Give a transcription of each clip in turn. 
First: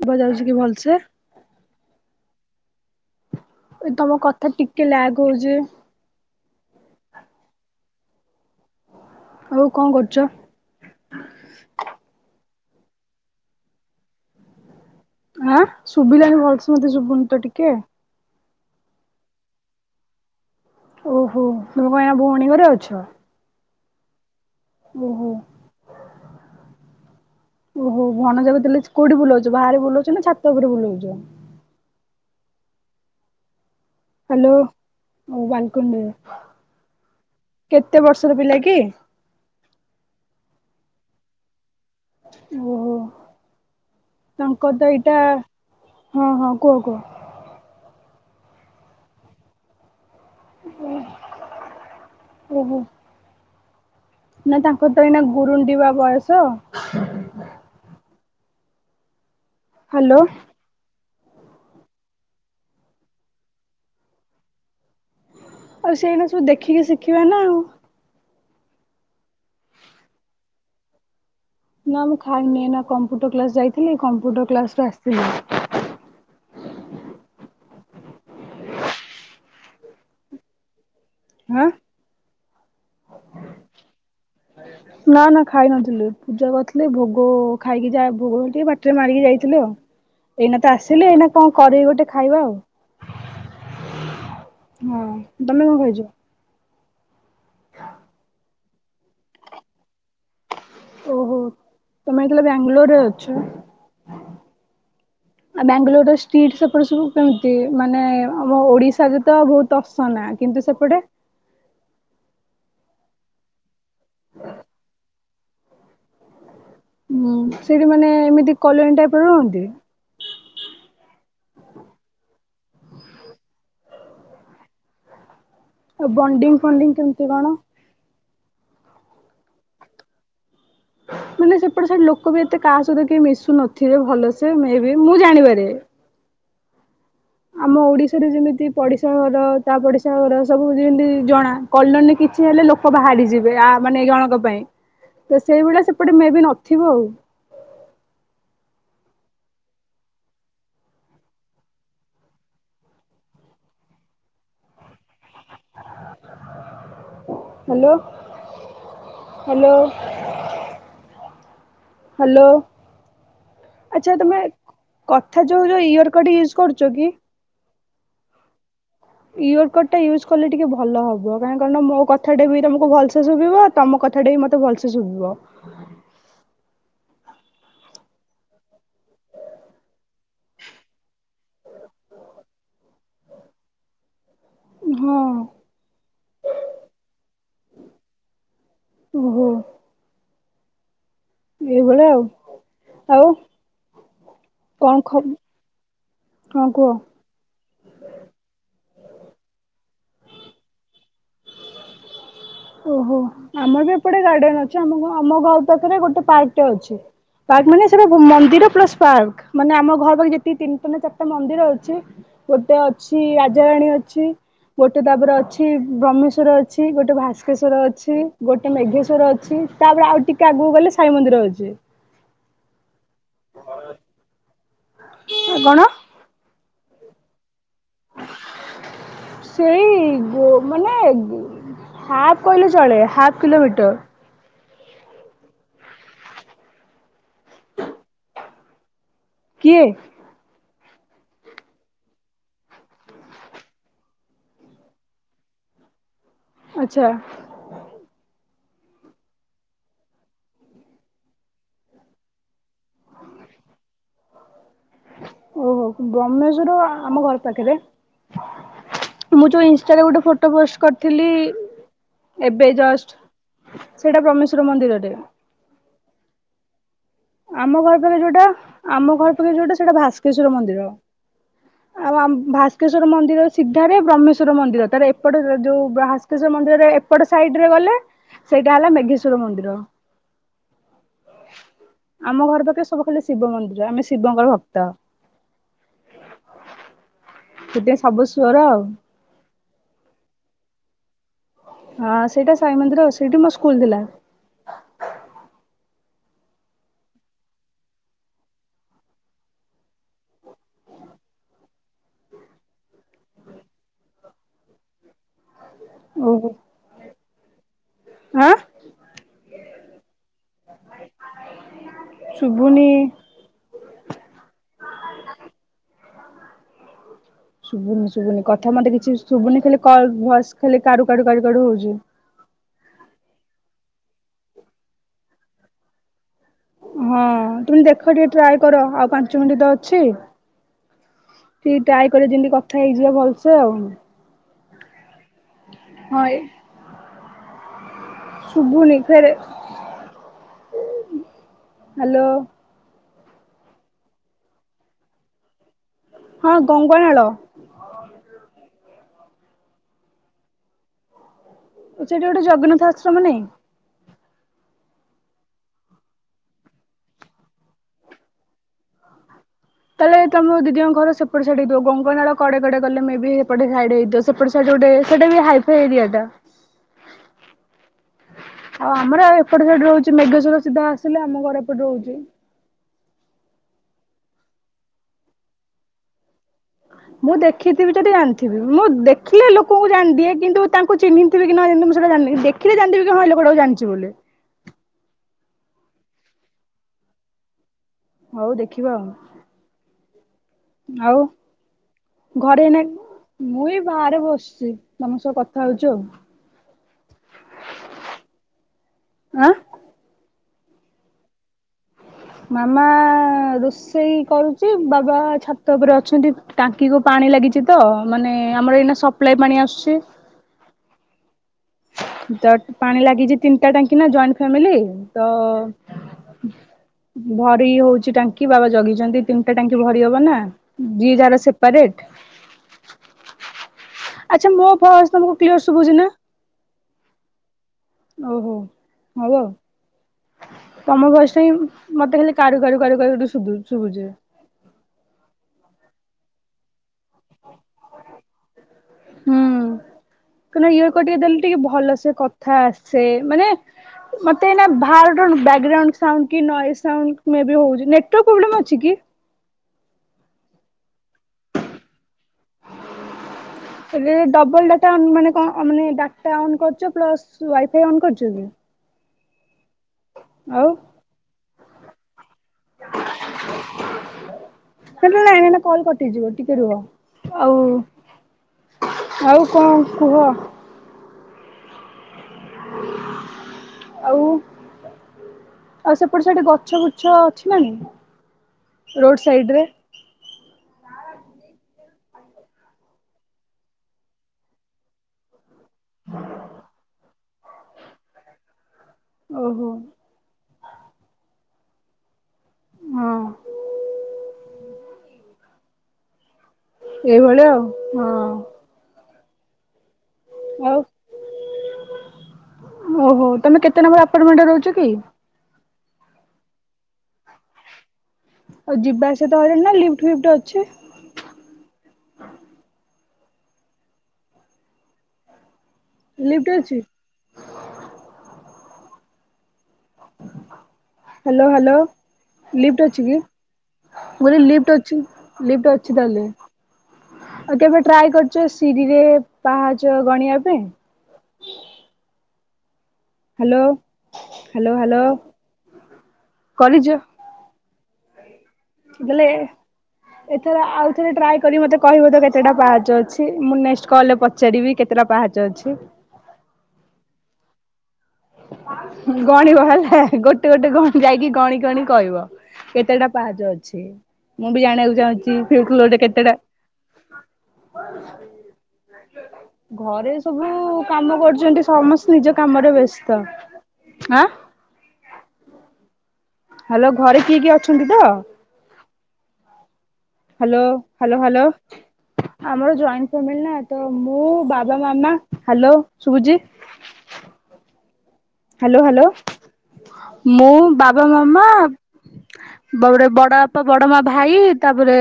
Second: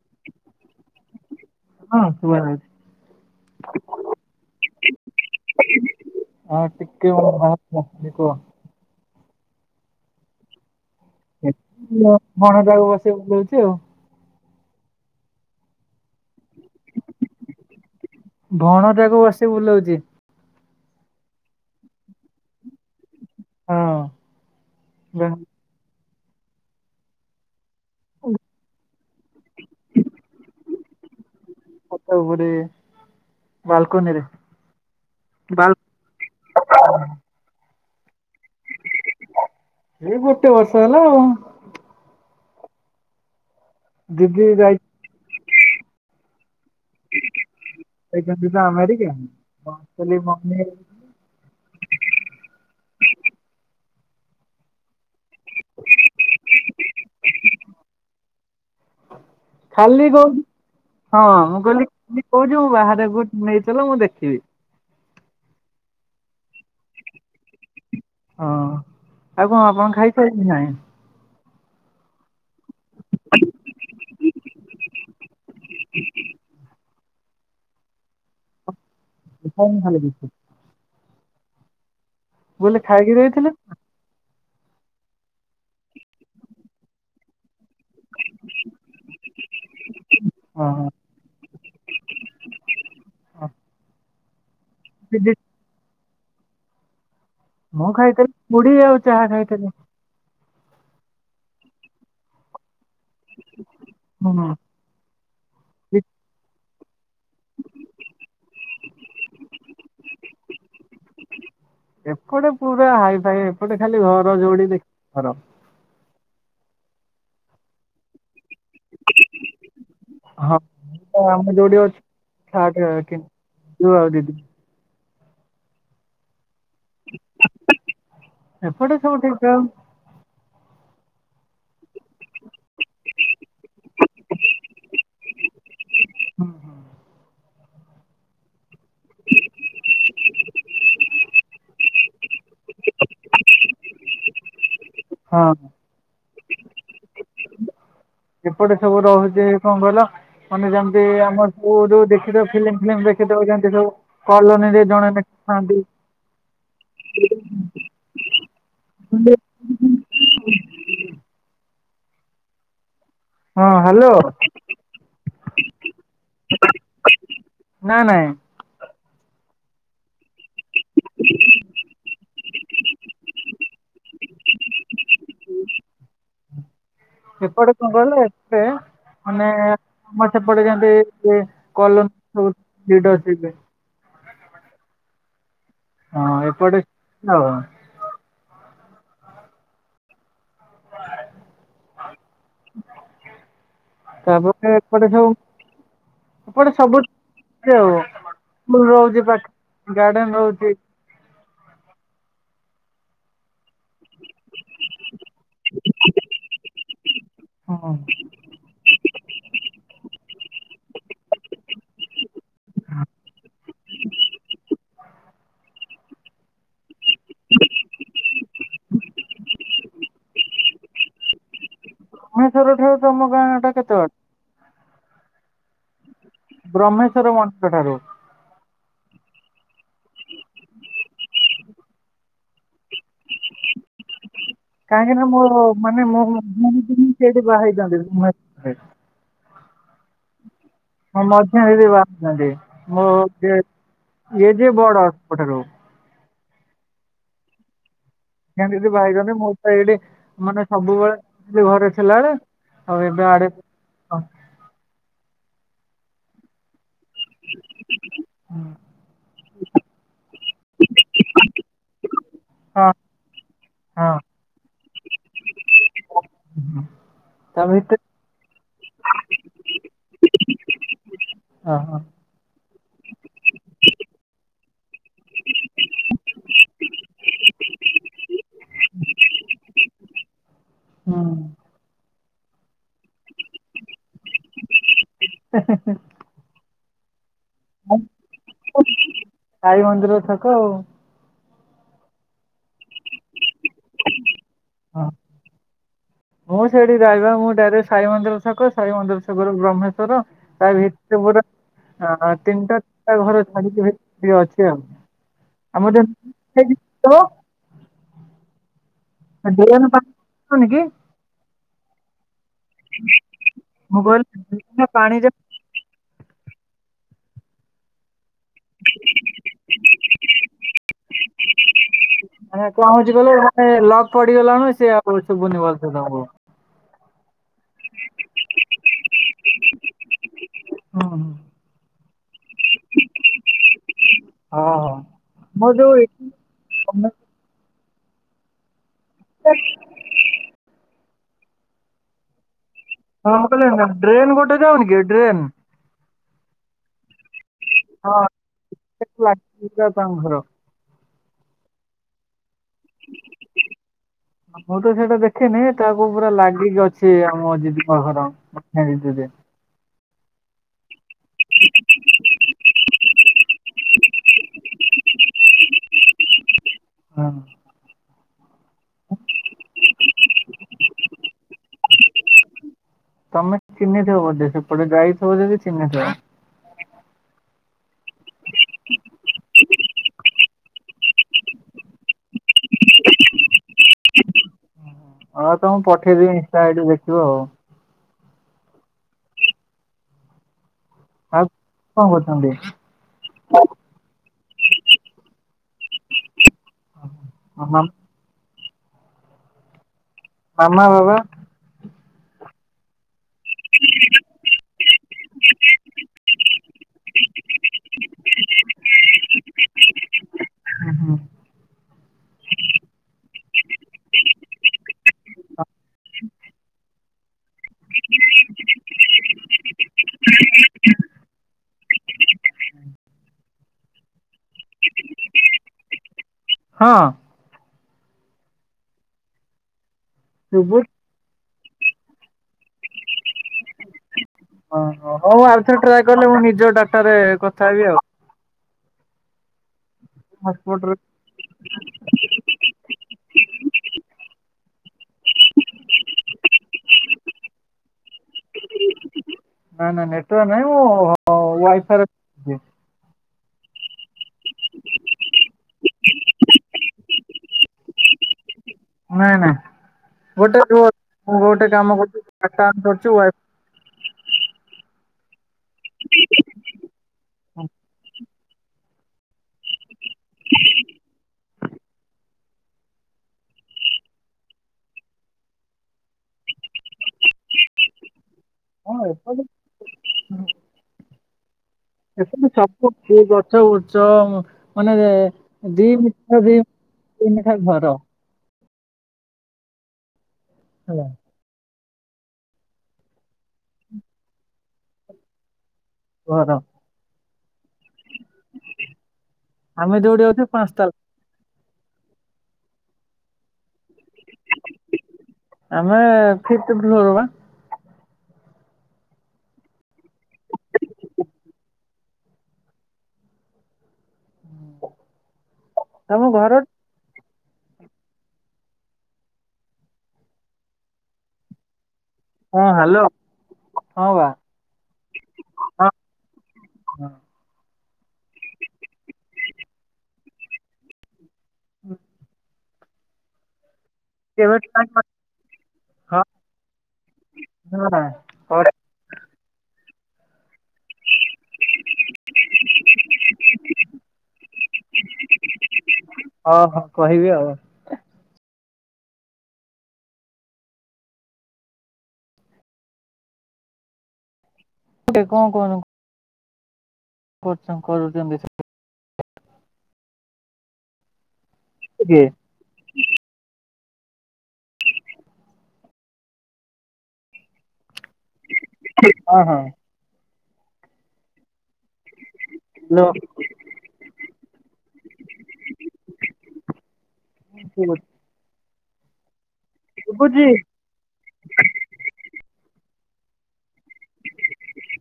ସୁଭା ଜାଉଛି କି ଭଲସେ। ହ୍ନୁ ହ୍ନୁ। ଏ ତମ କଥା ଟିକେ ଲାଗ ଯେ ହଁ ଟିକେ ମୋ ଭଏସ୍ କଟୁଛି କୁହ। ଆଉ କଣ କରୁଛ? [unintelligible] ଭଣଜାକୁ ବସେଇ ବୁଲଉଛି ଆଉ। ଆଁ ଶୁଭିଲାନି ଭଲସେ ମତେ ସୁୁବୁନି ତ ଟିକେ। ଭଣଜାକୁ ବସି ବୁଲଉଛି। ଓହୋ ତୁମେ ଏଇନା ଭଉଣୀ ଘରେ ଅଛ? ହଁ ଓ ବା- ହୋ। ଓହୋ ଭଣଜା କୁ ତାହେଲେ କୋଉଁଠି ବୁଲଉଛ ବାହାରେ ବୁଲଉଛ ନା ଛାତ ଉପରେ ବୁଲଉଛ। ଛାତ ଉପରେ। ବାଲକୋନିରେ ହ୍ୟାଲୋ ମୁଁ ବାଲ ବାଲକୁନି ରେ। କେତେ ବର୍ଷର ପିଲା କି? କେତେ ବର୍ଷ ହେଲା। ଓହୋ ଦିଦି ଯାଇ ତାଙ୍କର ତ ଏଇଟା ହଁ ହଁ। କୁହ କୁହ? ସେ ଏବେ ଯିବେ ଆମେରିକା [unintelligible] ଓହୋ ନା ତାଙ୍କର ତ ଏଇନା ଗୁରୁଣ୍ଡିବା ବୟସ। ଖାଲି ହ୍ୟାଲୋ କଉଚି ହଁ ମୁଁ କହିଲି ଖାଲି କହୁଛି ବାହାରକୁ ନେଇଚାଲ ମୁଁ ଦେଖିବି। ଆଉ ସେଇଟା ସବୁ ଦେଖିକି ଶିଖିବା ନା ଆଉ। ହଁ ଆଉ କଣ ଆପଣ ଖାଇ ସାଇଲେଣି ନା। ନା ମୁଁ ଖାଇିନି ଏଇନା। କମ୍ପ୍ୟୁଟର କ୍ଲାସ ଯାଇଥିଲି କମ୍ପୁଟର କ୍ଲାସରୁ ଆସିଲି। ଏଟା ଭଲ କିନ୍ତୁ ଆଁ। ବୋଲେ ଖାଇକି ଯାଇଥିଲେ ନା? ନା ନା ଖାଇ ନଥିଲେ ପୂଜା କରିଥିଲେ ଭୋଗ ଖାଇକି ଯା ଭୋଗଟିକେ ବାଟିରେ ମାରିକି ଯାଇଥିଲୁ ଆଉ। ଏଇନା ତ ଓହୋ ଆସିଲେ ଏଇନା କଣ କରିକି ଗୋଟେ ଖାଇବା ଆଉ ଅଁ ହଁ ତମେ କଣ ଖାଇଚ? ମୁଁ ଖାଇଥିଲି ମୁଢ଼ି ଆଉ ଚାହା ଖାଇଥିଲି। ଓହୋ ତମେ କହିଲ ବାଙ୍ଗାଲୋରରେ ଅଛ ହୁଁ। ଆଉ ବାଙ୍ଗାଲୋରର ଷ୍ଟ୍ରିଟ୍ ସବୁ କେମିତି ମାନେ ଆମ ଓଡିଶାରେ ତ ବହୁତ ଅସନା କିନ୍ତୁ ସେପଟେ ଏପଟେ ପୁରା ହାଇଫାଇ ଏପଟେ ଖାଲି ଘର ଯୋଡି ଦେଖ ଘର ହୁଁ ସେଠିମାନେ ଏମିତି କଲୋନି ଟାଇପରେ ରୁହନ୍ତି। ହଁ ଆମ ଯୋଉଠି ଅଛୁ ତା ଟି [unintelligible] ହଉ ହଉଦି [unintelligible] ଆଉ ବଣ୍ଡିଙ୍ଗ ଫଣ୍ଡିଙ୍ଗ କେମିତି କଣ? ଏପଟେ ସବୁ ଠିକଠାକ୍। ହଁ ମାନେ ସେପଟେ ସେଠି ଲୋକ ବି ଏତେ କାହା ସହିତ କେ ମିଶୁ ନଥିବେ ଭଲସେ ମେବି ମୁଁ ଜାଣିବାରେ ହୁଁ ହୁଁ ଆମ ଓଡିଶାରେ ଯେମିତି ପଡିଶା ଘର ତା ପଡିଶା ଘର ସବୁ ଯେମିତି ଜଣା କଲୋନୀରେ କିଛି ହେଲା ଲୋକ ବାହାରି ଯିବେ ଆ ମାନେ ଏ ଜଣଙ୍କ ପାଇଁ ତ ହଁ ସେଇଭଳିଆ ସେପଟେ ମେବି ନଥିବ ଆଉ। ଏପଟେ ସବୁ ରହୁଛି କଣ କହିଲ ମାନେ ଯେମିତି ଆମର ସବୁ ଯୋଉ ଦେଖିଦ ଫିଲ୍ମ ଫିଲ୍ମ ଦେଖିଦଉ କଲୋନିରେ ଜଣେ ଆଛା ହ୍ୟାଲୋ ହ୍ୟାଲୋ [unintelligible] ହ୍ୟାଲୋ ହଁ ହ୍ୟାଲୋ ଆଚ୍ଛା ତମେ କଥା ଯୋଉ ଯୋଉ ଇୟରକଡ ୟୁଜ କରୁଛ କି? ନା ନାଇଁ ୟଅରକଡଟା ୟୁଜ କଲେ ଟିକେ ଭଲ ହବ କାହିଁକହିଲ ମୋ କଥାଟା ବି ତମକୁ ଭଲସେ ଶୁଭିବ ତମ କଥାଟା ବି ମତେ ଭଲସେ ଶୁଭିବ। ଏପଟେ କଣ କହିଲ ଏତେ ମାନେ ସମ ପଡେ କଲ ଲ [unintelligible] ହଁ ହଁ ଏପଟେ ଓହୋ ଏଇଭଳିଆ ଆଉ। ଆଉ ତାପରେ କଣ ଏପଟେ ଖ ସବୁ ହଁ ଏପଟେ କୁହ ସବୁ ଆ ସ୍କୁଲ ରହୁଛି ପା ଗାର୍ଡେନ ରହୁଛି। ଓହୋ ଆମର ବି ଏପଟେ ଗାର୍ଡେନ ଅଛି ଆମ ଆମ ଘର ପାଖରେ ଗୋଟେ ପାର୍କଟେ ଅଛି। ହଁ ପାର୍କମାନେ ସେଟା ମନ୍ଦିର ପ୍ଲସ ପାର୍କ ମାନେ ଆମ ଘର ପାଖରେ ଯେତିି ତିନିଟ ଚାରିଟା ମନ୍ଦିର ଅଛି ଗୋଟେ ଅଛି ରାଜାରାଣୀ ଅଛି, ଗୋଟେ ତାପରେ ଅଛି ବ୍ରହ୍ମେଶ୍ଵର ଅଛି, ଗୋଟେ ଗୋଟେ ଭାସ୍କେଶ୍ଵର ଅଛି, ଗୋଟେ ମେଘେଶ୍ଵର ଅଛି, ତାପରେ ଆଉ ଟିକେ ଆଗକୁ ଗଲେ ସାଇ ମନ୍ଦିର ଅଛି। ମହେଶ୍ୱର ଠାରୁ ତମ ଗାଁ ଟା କେତେ ବାଟ? ଆ କଣ [unintelligible] ବ୍ରହ୍ମେଶ୍ଵର ମନ୍ଦିର ଠାରୁ? ସେଇ ମାନେ ହାଫ କହିଲେ ଚଳେ ହାଫ କିଲୋମିଟର [unintelligible] କିଏ [unintelligible] ଏ ଯେ ବଡ ସବୁଠାରୁ ଆଚ୍ଛା କେମତି ଭାଇଗନି ମୋ ତ ଏଇଠି ମାନେ ସବୁବେଳେ ଘରେ ଥିଲା ବେଳେ [inaudible] [unintelligible] ଓହୋ ବ୍ରହ୍ମେଶ୍ବର ଆମ ଘର ପାଖରେ ମୁଁ ଯୋଉ ଇନଷ୍ଟାରେ ଗୋଟେ ଫୋଟ ଫଟୋ ପୋଷ୍ଟ କରିଥିଲି ଏବେ ହଁ ହଁ ଜଷ୍ଟ ହଁ। ସେଇଟା ପରମେଶ୍ଵର ମନ୍ଦିରରେ। ସେ ତା ଆମ ଘର ଭିତରେ ପାଖରେ ଯୋଉଟା ଆମ ଘର ପାଖେ ଯୋଉଟା ସେଇଟା ଭାସ୍କେଶ୍ଵର ମନ୍ଦିର। ହଁ ହଁ ଆଉ ଆମ ଭା ଭିସ୍କେଶ୍ୱର ମନ୍ଦିର ସିଧାରେ ବ୍ରହ୍ମେଶ୍ୱର ମନ୍ଦିର ତାର ଏପଟେ ଯୋଉ ହାସକେଶ୍ୱର ମନ୍ଦିରରେ ଏପଟ ସାଇଡ ରେ ସେଇଟା ହେଲା ମେଘେଶ୍ଵର ମନ୍ଦିର। ହଁ ଆମ ଘର ପାଖେ ସବୁ ଖାଲି ଶିବ ମନ୍ଦିର ଆମେ ଶିବଙ୍କର ଭକ୍ତ। ସେଠି ହୁଁ ସବୁ ସ୍ଵର ଆଉ ସାଇ ମନ୍ଦିର ଛକ ଆଉ। ହଁ ସେଇଟା ସାଇ ମନ୍ଦିର ସେଇଠି ମୋ ସ୍କୁଲ ଥିଲା। ମୁଁ ସେଇଠି ଯାଇବା ମୁଁ ଡାଇରେଟ ସାଇ ମନ୍ଦିର ଛକ ସାଇ ମନ୍ଦିର ଛକରୁ ବ୍ରହ୍େଶଵର ଭିତରେ ତିନିଟା ଘର ଛାଡିକି ଅଛି ଆଉ ଆମ [inaudible] ଓହୋ ଆଁ ଦେ ପାଣି ନ କି [inaudible] ଶୁଭୁନି। ମୁଗ ପାଣିରେ [inaudible] [inaudible] ଶୁଭୁନି କଥା ମତେ କିଛି ଶୁବୁନି ଖାଲି କଲ୍ ଭସ୍ ଖାଲି କାଡୁ କାଡୁ ହଉଛି। [unintelligible] ପଡିଗଲାଣି ସେ ଆଉ ଶୁଭୁନି ଭଲସେ ତାଙ୍କୁ। ହଁ ତୁମେ ଦେଖ ଟିକେ ଟ୍ରାଲ୍ କର ଆଉ ପାଞ୍ଚ ମିନିଟ୍ ତ ଅଛି। ହୁଁ ହୁଁ ଟିକେ ଟାଇ କରିବା ଯେମିତି କଥା ହେଇଯିବା ଭଲସେ ଆଉ [unintelligible] ଶୁଵୁନି ଫେରେ ହଁ ମୁଁ କହିଲି ଡ୍ରେନ୍ ଗୋଟେ ଯାଉନି କି ଡ୍ରେନ୍? ହଁ ଗଙ୍ଗ ନାଳ। [unintelligible] ସେ ଠିଗୋଟେ ଜଗନ୍ନାଥ ଆଶ୍ରମ ନାଇଁ। ମୁଁ ତ ସେଇଟା ଦେଖିନି ତାକୁ ପୁରା ଲାଗିକି ଅଛି ଆମ ଦିଦି ଙ୍କ ଘର [unintelligible] [unintelligible] ସେପଟେ ସାଇଡି ହଁ। ଆଉ ଆମର ଏପଟେ ସାଇଟ ରହୁଛି ମେଘା ସର ସିଧା ଆସିଲେ ଆମ ଘର ଏପଟେ ରହୁଚି। ତମେ ଚିହ୍ନି ଥିବ ବୋଧେ ସେପଟେ ଯାଇ ଥିବ ଯଦି ଚିହ୍ନି ଥିବ। ମୁଁ ଦେଖିଥିବି ଯଦି ଜାଣିଥିବି ମୁଁ ଲୋକଙ୍କୁ ଜାଣିଦିଏ କିନ୍ତୁ ତାଙ୍କୁ ଚିହ୍ନିଥିବି କି ନ ଜାଣିଥିବେ ମୁଁ ସେଟା ଜାଣିନି ଦେଖିଲେ ଜାଣିଦେବି ହଁ ଲୋକଟାକୁ ଜାଣିଛି ବୋଲି। [inaudible] ହଁ ତମକୁ ପଠେଇଦେବି ଇନଷ୍ଟାଆଇଡି ରେ ଦେଖିବ ଆଉ। ହଉ ଦେଖିବା ଆଉ। ଆଉ କଣ କରୁଛନ୍ତି? ଘରେ ଏଇନା ମୁ ଏଇ ବି ବାହାରେ ବସି ଛି ତମ ସହ କଥା ହଉଛ ଆଉ। ଆମ ଆଁ। ମାମା, ବାବା? ମାମା ରୋଷେଇ କରୁଛି ବା ବା ଛାତ ଉପରେ ଅଛନ୍ତି। ଟାଙ୍କି କୁ ପାଣି ଲାଗିଛି ତ ମାନେ ଆମର ଏଇନା ସପ୍ଳାଏ ପାଣି ଆସୁଛି। [inaudible] ଓ ହୋ। [inaudible] ପାଣି ଲାଗିଛି ତିନିଟା ଟାଙ୍କି ନା ଜଏଣ୍ଟ ଫାମିଲି ତ। [inaudible] ଭରି ହଉଛି ଟାଙ୍କି ବାବା ଜଗିଛନ୍ତି। ତିନିଟା ଟାଙ୍କି ଭରି ହବ ନା ଯିଏ ଯାହାର ସେପାରେଟ। ଆଛା ମୋ ଭଏସ ତମକୁ କ୍ଲିୟର ଶୁଭୁଛି ନା। ହଁ। ଓହୋ ହଉ ଆଉ ଶୁଭୁଛି ତମ ଭଇସ ଟା ହିଁ ମତେ ଖାଲି କାରୁ କାରୁ କାରୁ କାରୁ ସୁବୁ ଶୁଭୁଚି। ଓହୋ ହଉ ଆଉଥରେ ଟ୍ରାଏ କଲେ ମୁଁ ନିଜ ଡାଟରେ କଥା ହେବି ଆଉ। ହୁଁ। କଣ ନା ଇଅର୍ ହଟସ୍ପଟରେ କଡ୍ ଟିକେ ଦେଲେ ଟିକେ ଭଲ ସେ କଥା ଆସେ, ମାନେ ମତେ ଏ ନା ଆର ଗୋଟେ କଣ ବ୍ୟାକଗ୍ରାଉଣ୍ଡ ସାଉଣ୍ଡ କି ନଏଜେ ସାଉଣ୍ଡ ମେ ବି ହଉଛି। ନେଟୱର୍କ ପ୍ରୋବ୍ଲେମ ଅଛି କି? ନାଇଁ ନାଇଁ ନେଟୱର୍କ ନାଇଁ ମୁଁ ଉ ୱାଇଫାଇରେ। [unintelligible] [inaudible] ଏବେ ଡବଲ ଡାଟା ଅନ୍ ମାନେ ଅ ମାନେ ଡାଟା ଅନ୍ କରୁଛ ପ୍ଲସ ୱାଇଫାଇ ଅନ୍ କରୁଛ କି? ନାଇଁ ନାଇଁ। ଗୋଟେ ଆଉ [unintelligible] ଗୋଟେ କାମ କରୁଚୁ ଡାଟା ଅନ୍ କରୁଚୁ ୱାଇ। [unintelligible] ହେଟା ନାଇ ନା କଲ କଟିଯିବ ଟିକେ ରୁହ ଆଉ ଆଉ କଣ କୁହ? ଆଉ। ଆଉ ସେପଟେ ସେଠି ଗଛ ବ୍ରୁଛ ଅଛି ନା ନାଇଁ। ହଁ ରୋଡ ଏପଟେ ସାଇଡ ରେ? ଗଛ ବ୍ରୁଛ ମାନେ ଦିଇ ମି [unintelligible] ଦିଇ ମି [unintelligible] ନେଖା ଘର। ଓହୋ।। ହ୍ୟାଲୋ। ହଁ ଘର ସେଇଭଳିଆ ଆଉ ହଁ। ତମେ ଦଉଡ଼ି ଯାଇଥିବ ପାଞ୍ଚ ଆଉ ତାଲ ଓହୋ ତମେ କେତେ ନମ୍ବର ଆପଟମେଣ୍ଟରେ ରହୁଛ କି? ଆମେ ଫିପ୍ଥ ଫ୍ଲୋର ବା। ଆଉ ଯିବା ଆସିବା ହଇରାଣ ନା ଲିଫ୍ଟ ଫିଫ୍ଟ ଅଛି। ତମ ଲିଫ୍ଟ ଘର ଅଛି। Hello hello. ହଁ ଲିଫ୍ଟ ହ୍ୟାଲୋ ଅଛି କି, ହଁ ବା ଗୋଟେ ଲିଫ୍ଟ ଅଛି ଲିଫ୍ଟ ହଁ ଅଛି ତାହେଲେ। ଆ କେବେ ଟ୍ରାଏ କରୁଛ ସିରିରେ ପାହାଚ ଗଣିବା ପାଇଁ। ହ୍ୟାଲୋ କେବେ ହ୍ୟାଲୋ ଟ୍ରାଏ ହ୍ୟାଲୋ ହଁ କରିଚ। ହଁ। କଲେ ଏଥରେ ଆଉ ଥରେ ଟ୍ରାଏ କରି ମତେ କହିବ ତ କେତେଟା ପାହାଚ ଅଛି ମୁଁ ନେକ୍ସଟ କଲରେ ପଚାରିବି କେତେଟା ପାହାଚ ଅଛି? ହଁ ହଁ କହି ଗଣିବ ହେଲା ଗୋଟେ ଗୋଟେ ଗଣ ଯାଇକି ଗଣି ଗଣି କହିବ। କେତେଟା ପାହାଚ ଅଛି ମୁଁ ବି ଜାଣିବାକୁ ଚାହୁଁଛି [inaudible] କେତେଟା କରଚମ୍ କର ରଛନ୍ତି। [inaudible] ଘରେ ସବୁ କାମ କରୁଛନ୍ତି ସେ ସମସ୍ତେ କିଏ ନିଜ କାମରେ ବେଶ ଆଁ ହ୍ୟାଲୋ ଘରେ କିଏ କିଏ ଅଛନ୍ତି ତ? ହଁ ହଁ। Hello hello hello. ଆମର ହ୍ୟାଲୋ ଜ‌ଏଣ୍ଟ‌ ଫାମିଲି ନା ତ ମୁଁ, ବାବା, ମାମା ହା‌ଲୋ ଶୁଭୁଚି? ହୁଁ। ହ୍ୟାଲୋ ହ୍ୟାଲୋ ଶୁଭୁଚି ମୁଁ, ବାବା, ମାମା, ବଡ ବଡ ବାପା, ବଡ ମା, ଭାଇ ତାପରେ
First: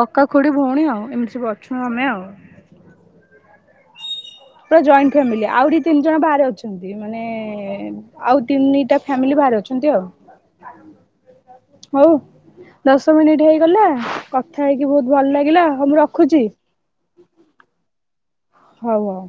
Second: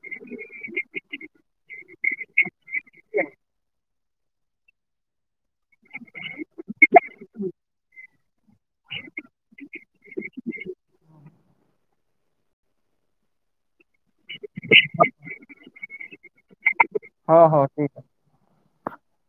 କକା, ଖୁଡି, ଭଉଣୀ ଆଉ ଏମିତି ସବୁ ଅଛୁ ଆମେ ଆଉ। ହ ହ ପରା ଜଏନ୍ଟ ଫ୍ୟାମିଲି ଆଉି ତିନି ଜଣ ବାହାରେ ଅଛନ୍ତି। ମାନେ-ଏ-ଏ-ଏ ଆଉ ତିନିଟା ଫ୍ୟାମିଲି ବା ଅଛନ୍ତି ଆଉ, ହଉ। ଦଶ ମିନିଟ ହେଇଗଲା କଥା ହେଇକି ବହୁତ ଭଲ ଲାଗିଲା ମୁଁ ରଖୁଛି। ହଁ ହଉ ଠି ହଉ ହଉ।